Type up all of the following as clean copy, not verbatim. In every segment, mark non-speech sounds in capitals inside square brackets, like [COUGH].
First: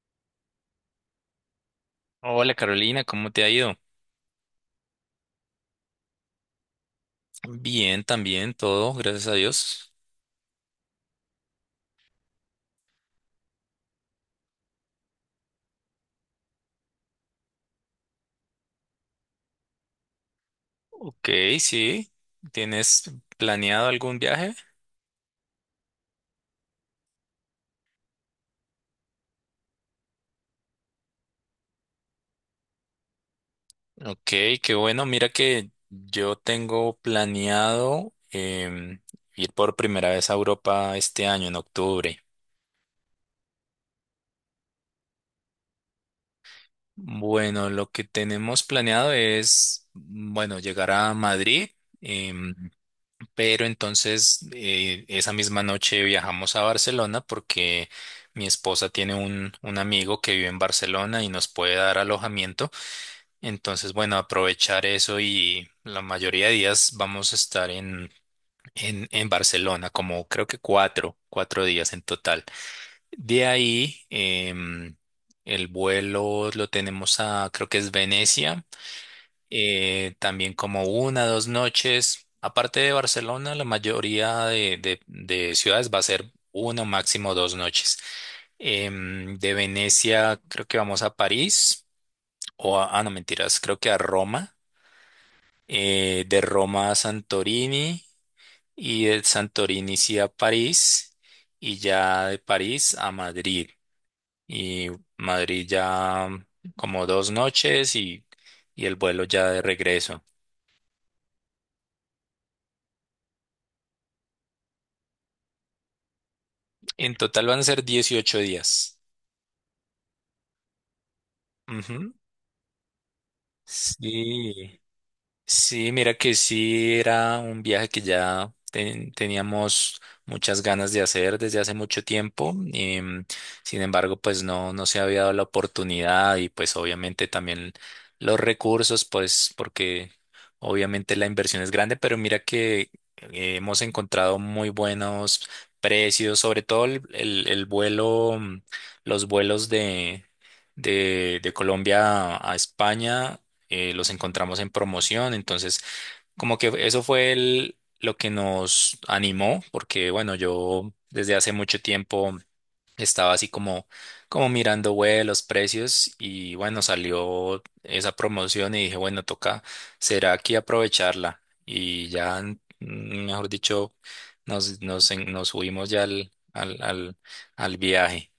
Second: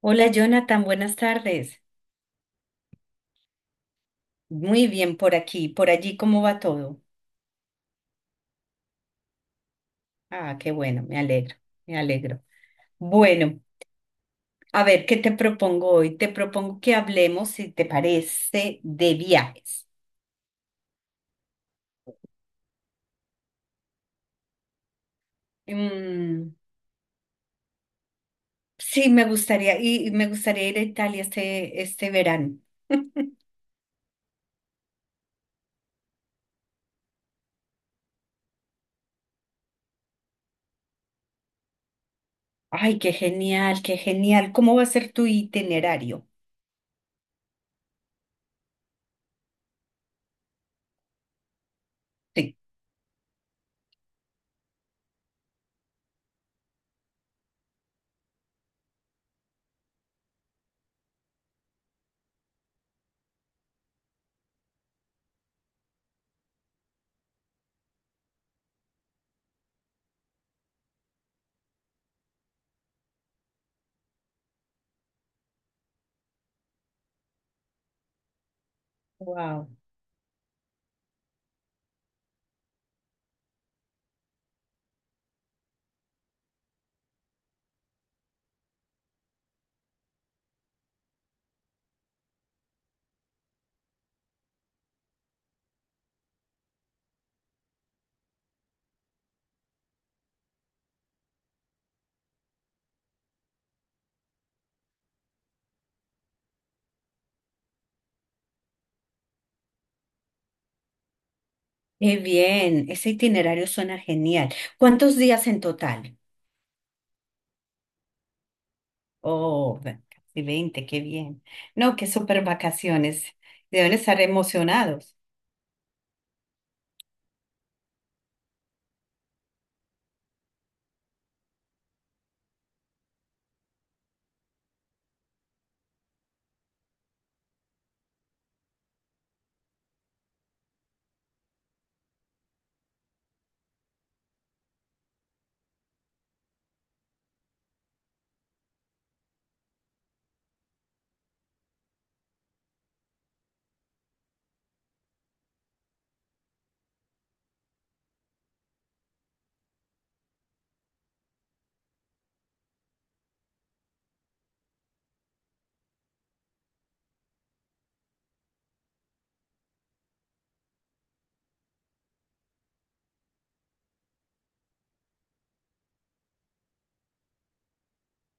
Hola Jonathan, buenas tardes. Hola Carolina, ¿cómo te ha ido? Muy bien por aquí, por allí, ¿cómo va todo? Bien, también todo, gracias a Dios. Ah, qué bueno, me alegro, me alegro. Bueno, a ver, ¿qué te propongo hoy? Te propongo que hablemos, si te parece, de viajes. Ok, sí. ¿Tienes planeado algún viaje? Mm, sí, me gustaría, y me gustaría ir a Italia este verano. Ok, qué bueno. Mira que yo tengo planeado ir por primera vez a Europa este año, en octubre. Ay, qué genial, qué genial. ¿Cómo va a ser tu itinerario? Bueno, lo que tenemos planeado es, bueno, llegar a Madrid. em, Sí. Pero entonces esa misma noche viajamos a Barcelona porque mi esposa tiene un amigo que vive en Barcelona y nos puede dar alojamiento. Entonces, bueno, aprovechar eso y la mayoría de días vamos a estar en Barcelona, como creo que cuatro, cuatro días en total. De ahí, el vuelo lo tenemos a, creo que es Venecia, Wow. También como una, dos noches. Aparte de Barcelona, la mayoría de ciudades va a ser una, o máximo dos noches. De Venecia, creo que vamos a París, o a, ah, no, mentiras, creo que a Roma. De Roma a Santorini, y de Santorini sí a París, y ya de París a Madrid. Y Madrid ya como dos noches y el vuelo ya de regreso. Qué bien, ese itinerario suena genial. ¿Cuántos días en total? En total van a ser 18 días. Oh, ve- casi veinte, qué bien. No, qué Ujú. súper vacaciones. Deben estar Sí. emocionados. Sí, mira que sí era un viaje que ya teníamos muchas ganas de hacer desde hace mucho tiempo. Sin embargo, pues no, no se había dado la oportunidad y pues obviamente también los recursos, pues porque obviamente la inversión es grande, pero mira que hemos encontrado muy buenos precios, sobre todo el vuelo, los vuelos de Colombia a España, los encontramos en promoción, entonces como que eso fue lo que nos animó, porque bueno, yo desde hace mucho tiempo estaba así como, como mirando web, los precios y bueno, salió esa promoción y dije, bueno, toca, será aquí aprovecharla y ya, mejor dicho, nos subimos ya al viaje.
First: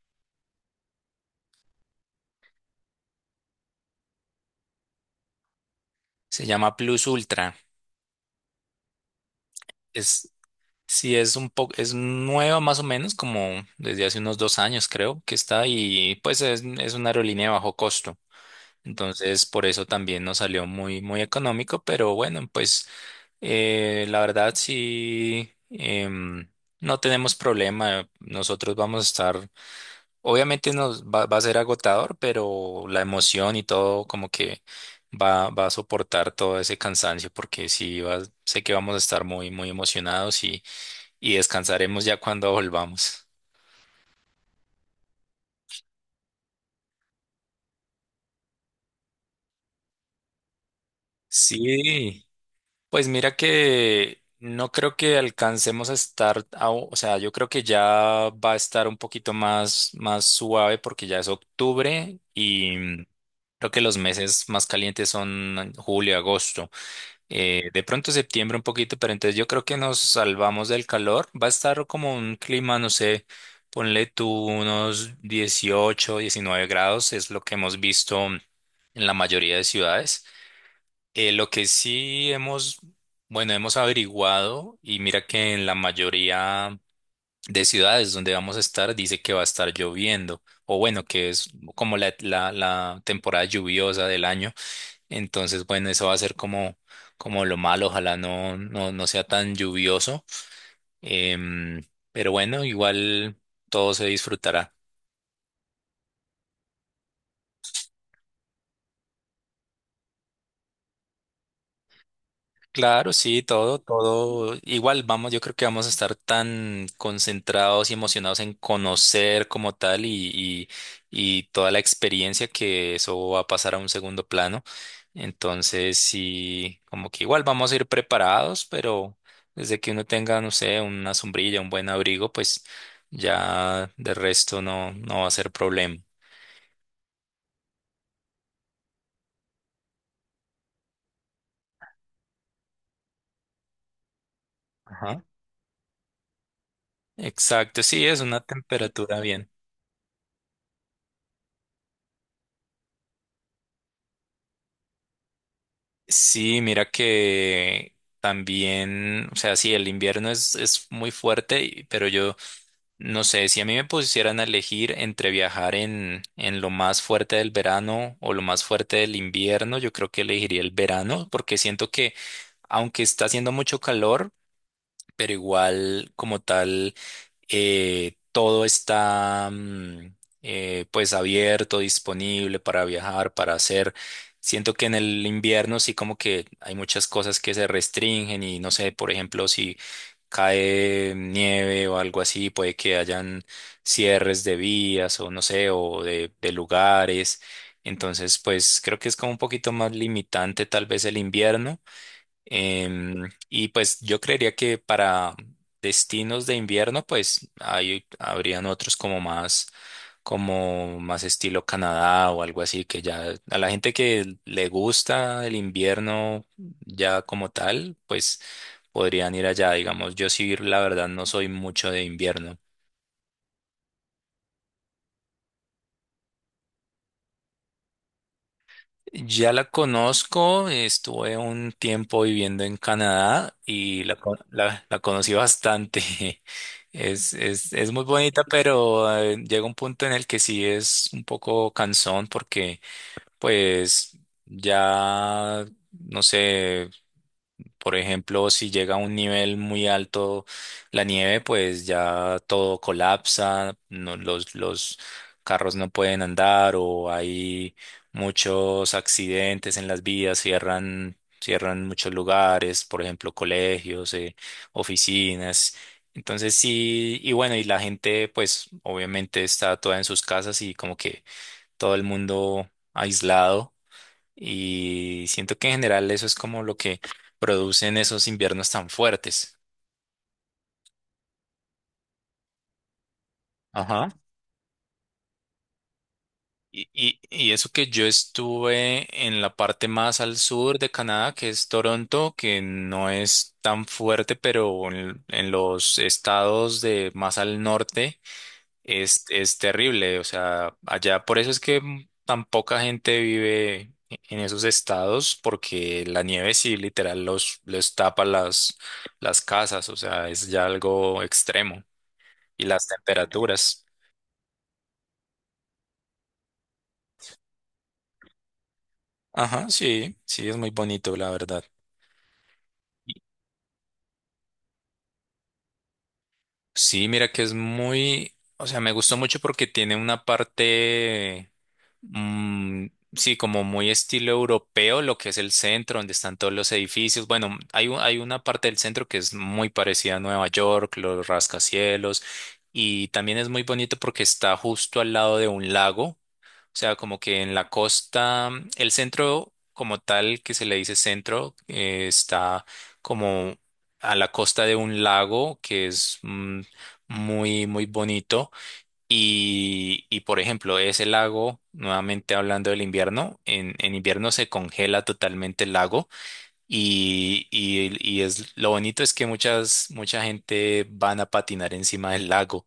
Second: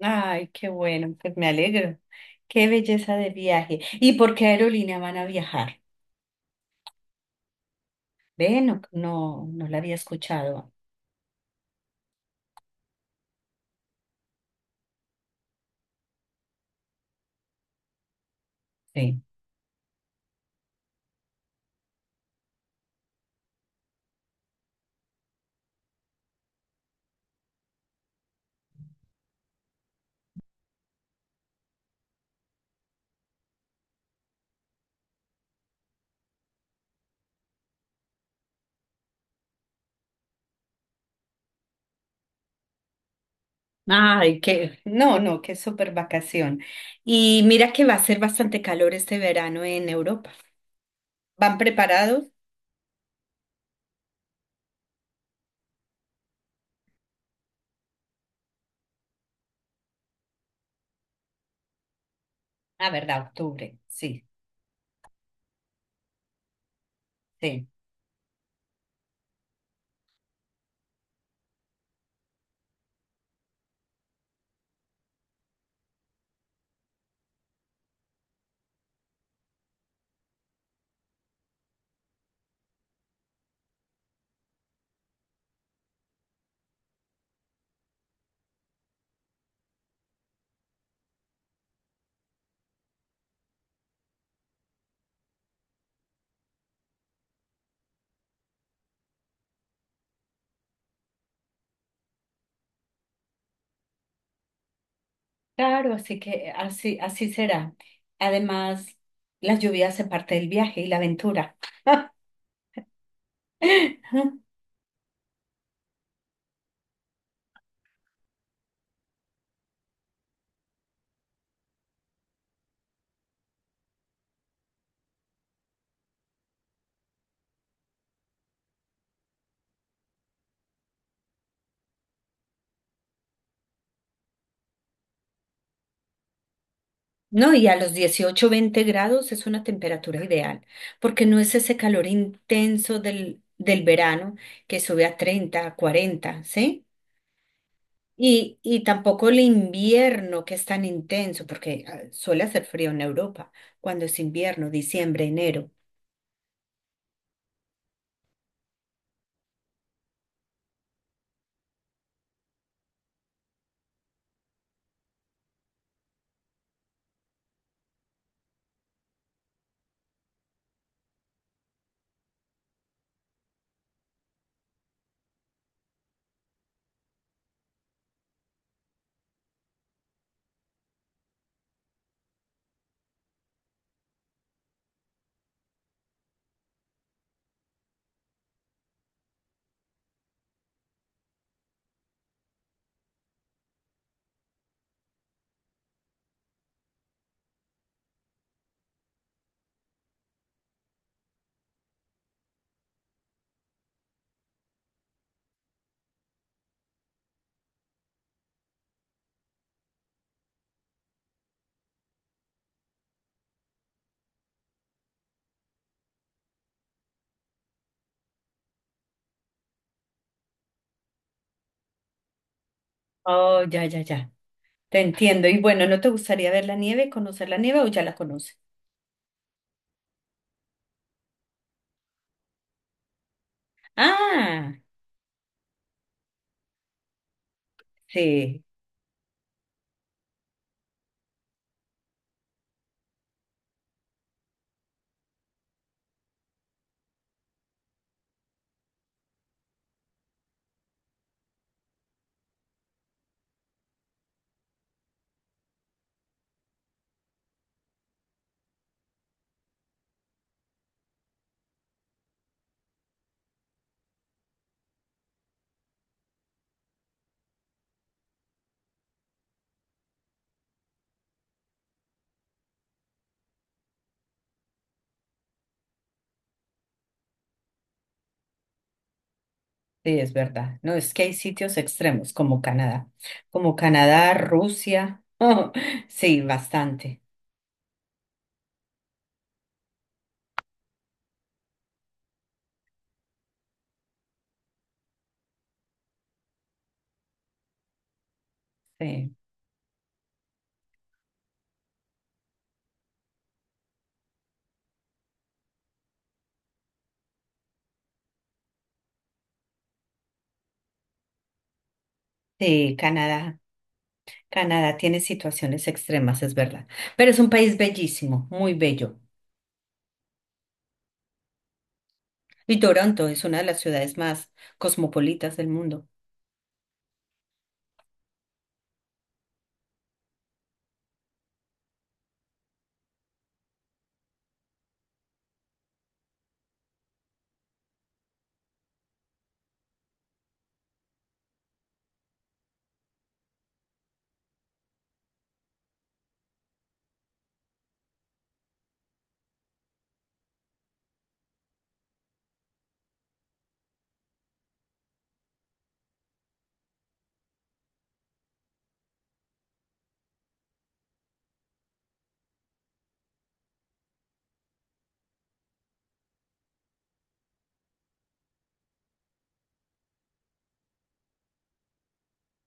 Ay, qué bueno, pues me alegro. Qué belleza de viaje. ¿Y por qué aerolínea van a viajar? Se llama Plus Ultra. Ve, no, no, no la había Es, escuchado. Sí, es un poco, es nueva más o menos, como desde hace unos dos años creo que está y pues es una aerolínea de bajo costo. Sí. Entonces, por eso también nos salió muy, muy económico, pero bueno, pues la verdad sí, no tenemos problema. Nosotros vamos a estar, obviamente nos va, va a ser agotador, pero la emoción y todo como que va, va a soportar todo ese cansancio porque sí, sé que vamos a estar muy, muy emocionados y descansaremos ya cuando volvamos. Ay, qué, no, no, qué súper vacación. Y mira que va a ser bastante calor este verano en Europa. ¿Van preparados? Sí, pues mira que no creo que alcancemos a estar, o sea, yo creo que ya va a estar un poquito más, más suave porque ya es octubre y Ah, verdad, creo octubre, que los sí, meses más calientes son julio, agosto. sí. De pronto septiembre un poquito, pero entonces yo creo que nos salvamos del calor. Va a estar como un clima, no sé, ponle tú unos 18 19 grados, es lo que hemos visto en la mayoría de ciudades. Lo que sí hemos, bueno, hemos averiguado y mira que en la mayoría de ciudades donde vamos a estar dice que va a estar lloviendo, o bueno, que es como la, la temporada lluviosa del año. Entonces, bueno, eso va a ser como, como lo malo, ojalá no, no, no sea tan lluvioso. Em, pero bueno, igual todo se disfrutará. Claro, así que así, así será. Además, las lluvias se parte del viaje y la aventura. Claro, sí, todo, [LAUGHS] todo. Igual vamos, yo creo que vamos a estar tan concentrados y emocionados en conocer como tal y toda la experiencia que eso va a pasar a un segundo plano. Entonces, sí, como que igual vamos a ir preparados, pero desde que uno tenga, no sé, una sombrilla, un buen abrigo, pues ya de resto no, no va a ser problema. No, y a los 18 20 grados es una temperatura ideal, porque no es ese calor intenso del verano que sube a Ajá. 30 a 40, ¿sí? Exacto, sí, es una Y temperatura tampoco el bien. invierno que es tan intenso, porque ah, suele hacer frío en Europa, cuando es invierno, diciembre, enero. Sí, mira que también, o sea, sí, el invierno es muy fuerte, pero yo no sé, si a mí me pusieran a elegir entre viajar en lo más fuerte del verano o lo más fuerte del invierno, yo creo que elegiría el verano, porque siento que aunque está haciendo mucho calor, pero igual como tal todo está pues abierto, disponible para viajar, para hacer. Siento que en el invierno sí como que hay muchas cosas que se restringen y no sé, por ejemplo, si cae nieve o algo así, puede que hayan cierres de vías o no sé, o de lugares. Entonces, pues creo que es como un poquito más limitante tal vez el invierno. Y pues yo creería que para destinos de invierno, pues ahí habrían otros como más estilo Canadá o algo así, que ya a la gente que le gusta el invierno ya como tal, pues podrían ir allá, digamos. Yo sí, la verdad, no soy mucho de invierno. Oh, ya, ya, ya. Te entiendo. Y bueno, ¿no te gustaría ver la nieve, conocer la nieve o ya la conoces? Ya la conozco, estuve un tiempo viviendo en Canadá y la, Ah, la, la conocí bastante. [LAUGHS] Es muy bonita, sí, pero llega un punto en el que sí es un poco cansón porque pues ya, no sé. Por ejemplo, si llega a un nivel muy alto la nieve, pues ya todo colapsa, los carros no pueden andar o hay muchos accidentes en las vías, cierran, cierran muchos lugares, por ejemplo, colegios, oficinas. Entonces sí, y bueno, y la gente pues obviamente está toda en sus casas y como que todo el mundo aislado. Y siento que en general eso es como lo que producen esos inviernos tan fuertes. sí, es verdad. No, es que hay sitios extremos como Ajá. Canadá, Rusia. [LAUGHS] sí, bastante. Y eso que yo estuve en la parte más al sur de Canadá, que es Toronto, que no es tan fuerte, pero en los estados de más al norte. Sí, Es terrible, o sea, allá por eso es que tan poca gente vive en esos estados, porque la nieve sí literal los, les tapa las casas, o sea, es ya algo extremo. Y las sí, Canadá. temperaturas. Canadá tiene situaciones extremas, es verdad. Pero es un país bellísimo, muy bello. Ajá, sí, sí, es muy bonito, la verdad. Y Toronto es una de las ciudades más cosmopolitas del mundo. Sí, mira que es muy, o sea, me gustó mucho porque tiene una parte Mm, sí, como muy estilo europeo, lo que es el centro, donde están todos los edificios. Bueno, hay, hay una parte del centro que es muy parecida a Nueva York, los rascacielos, y también es muy bonito porque está justo al lado de un lago, o sea, como que en la costa, el centro como tal, que se le dice centro, está como a la costa de un lago que es muy, muy bonito. Y, por ejemplo, ese lago, nuevamente hablando del invierno, en invierno se congela totalmente el lago y es lo bonito es que muchas, mucha gente van a patinar encima del lago.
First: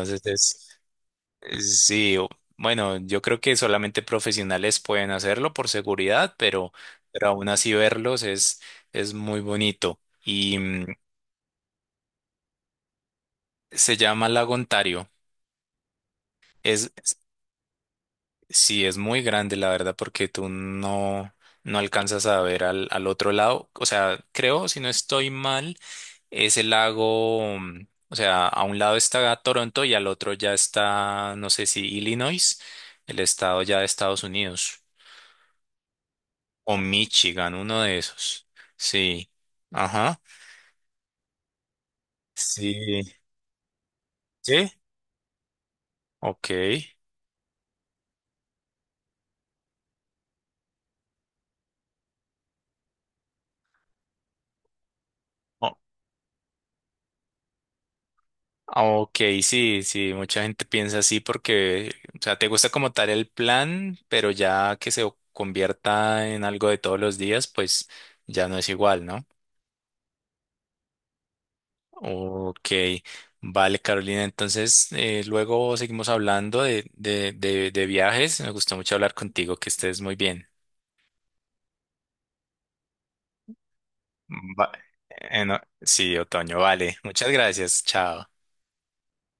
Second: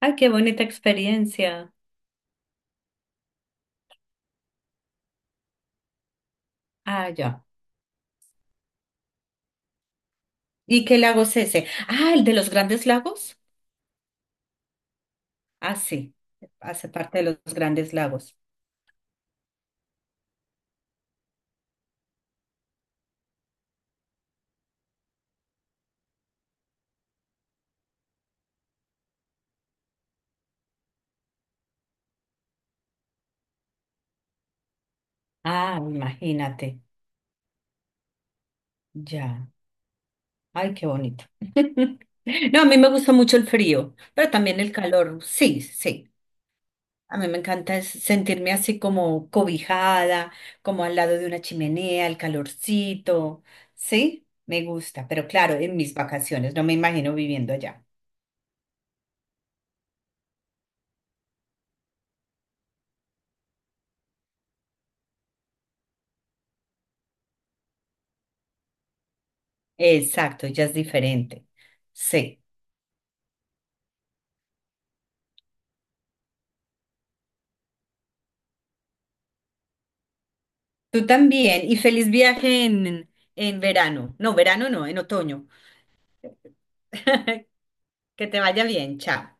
Ay, qué bonita es, experiencia. Sí, bueno, yo creo que solamente profesionales pueden hacerlo por seguridad, Ah, pero ya. aún así verlos es muy bonito. Y ¿Y qué lago es ese? Ah, el de los grandes lagos. se llama Lago Ontario. Ah, sí, hace Es parte de los Grandes Lagos. Sí, es muy grande, la verdad, porque tú no, no alcanzas a ver al, al otro lado. O sea, creo, si no estoy mal, es el lago, o sea, a un lado está Toronto y al otro ya está, no sé si Illinois, el estado ya de Estados Unidos, Ah, o imagínate, Michigan, uno de esos. Sí. ya. Ajá. Ay, qué bonito. [LAUGHS] No, a mí me Sí. gusta mucho el frío, pero también ¿Sí? el calor. Sí, sí. Ok. A mí me encanta es sentirme así como cobijada, como al lado de una chimenea, el calorcito. Sí, me gusta, pero claro, en mis vacaciones, no me imagino viviendo allá. Ok, sí, sí, mucha gente piensa así porque, o sea, te gusta como tal el plan, pero ya que se convierta en algo de todos los días, pues ya no es igual, ¿no? Exacto, ya es diferente. Sí. Ok, vale, Carolina, entonces luego seguimos hablando de viajes. Me gustó mucho hablar contigo, que estés muy bien. Tú también, y feliz viaje en verano. No, Va- verano no, en otoño. no, sí, Otoño, vale. Muchas [LAUGHS] gracias, chao. Que te vaya bien, chao.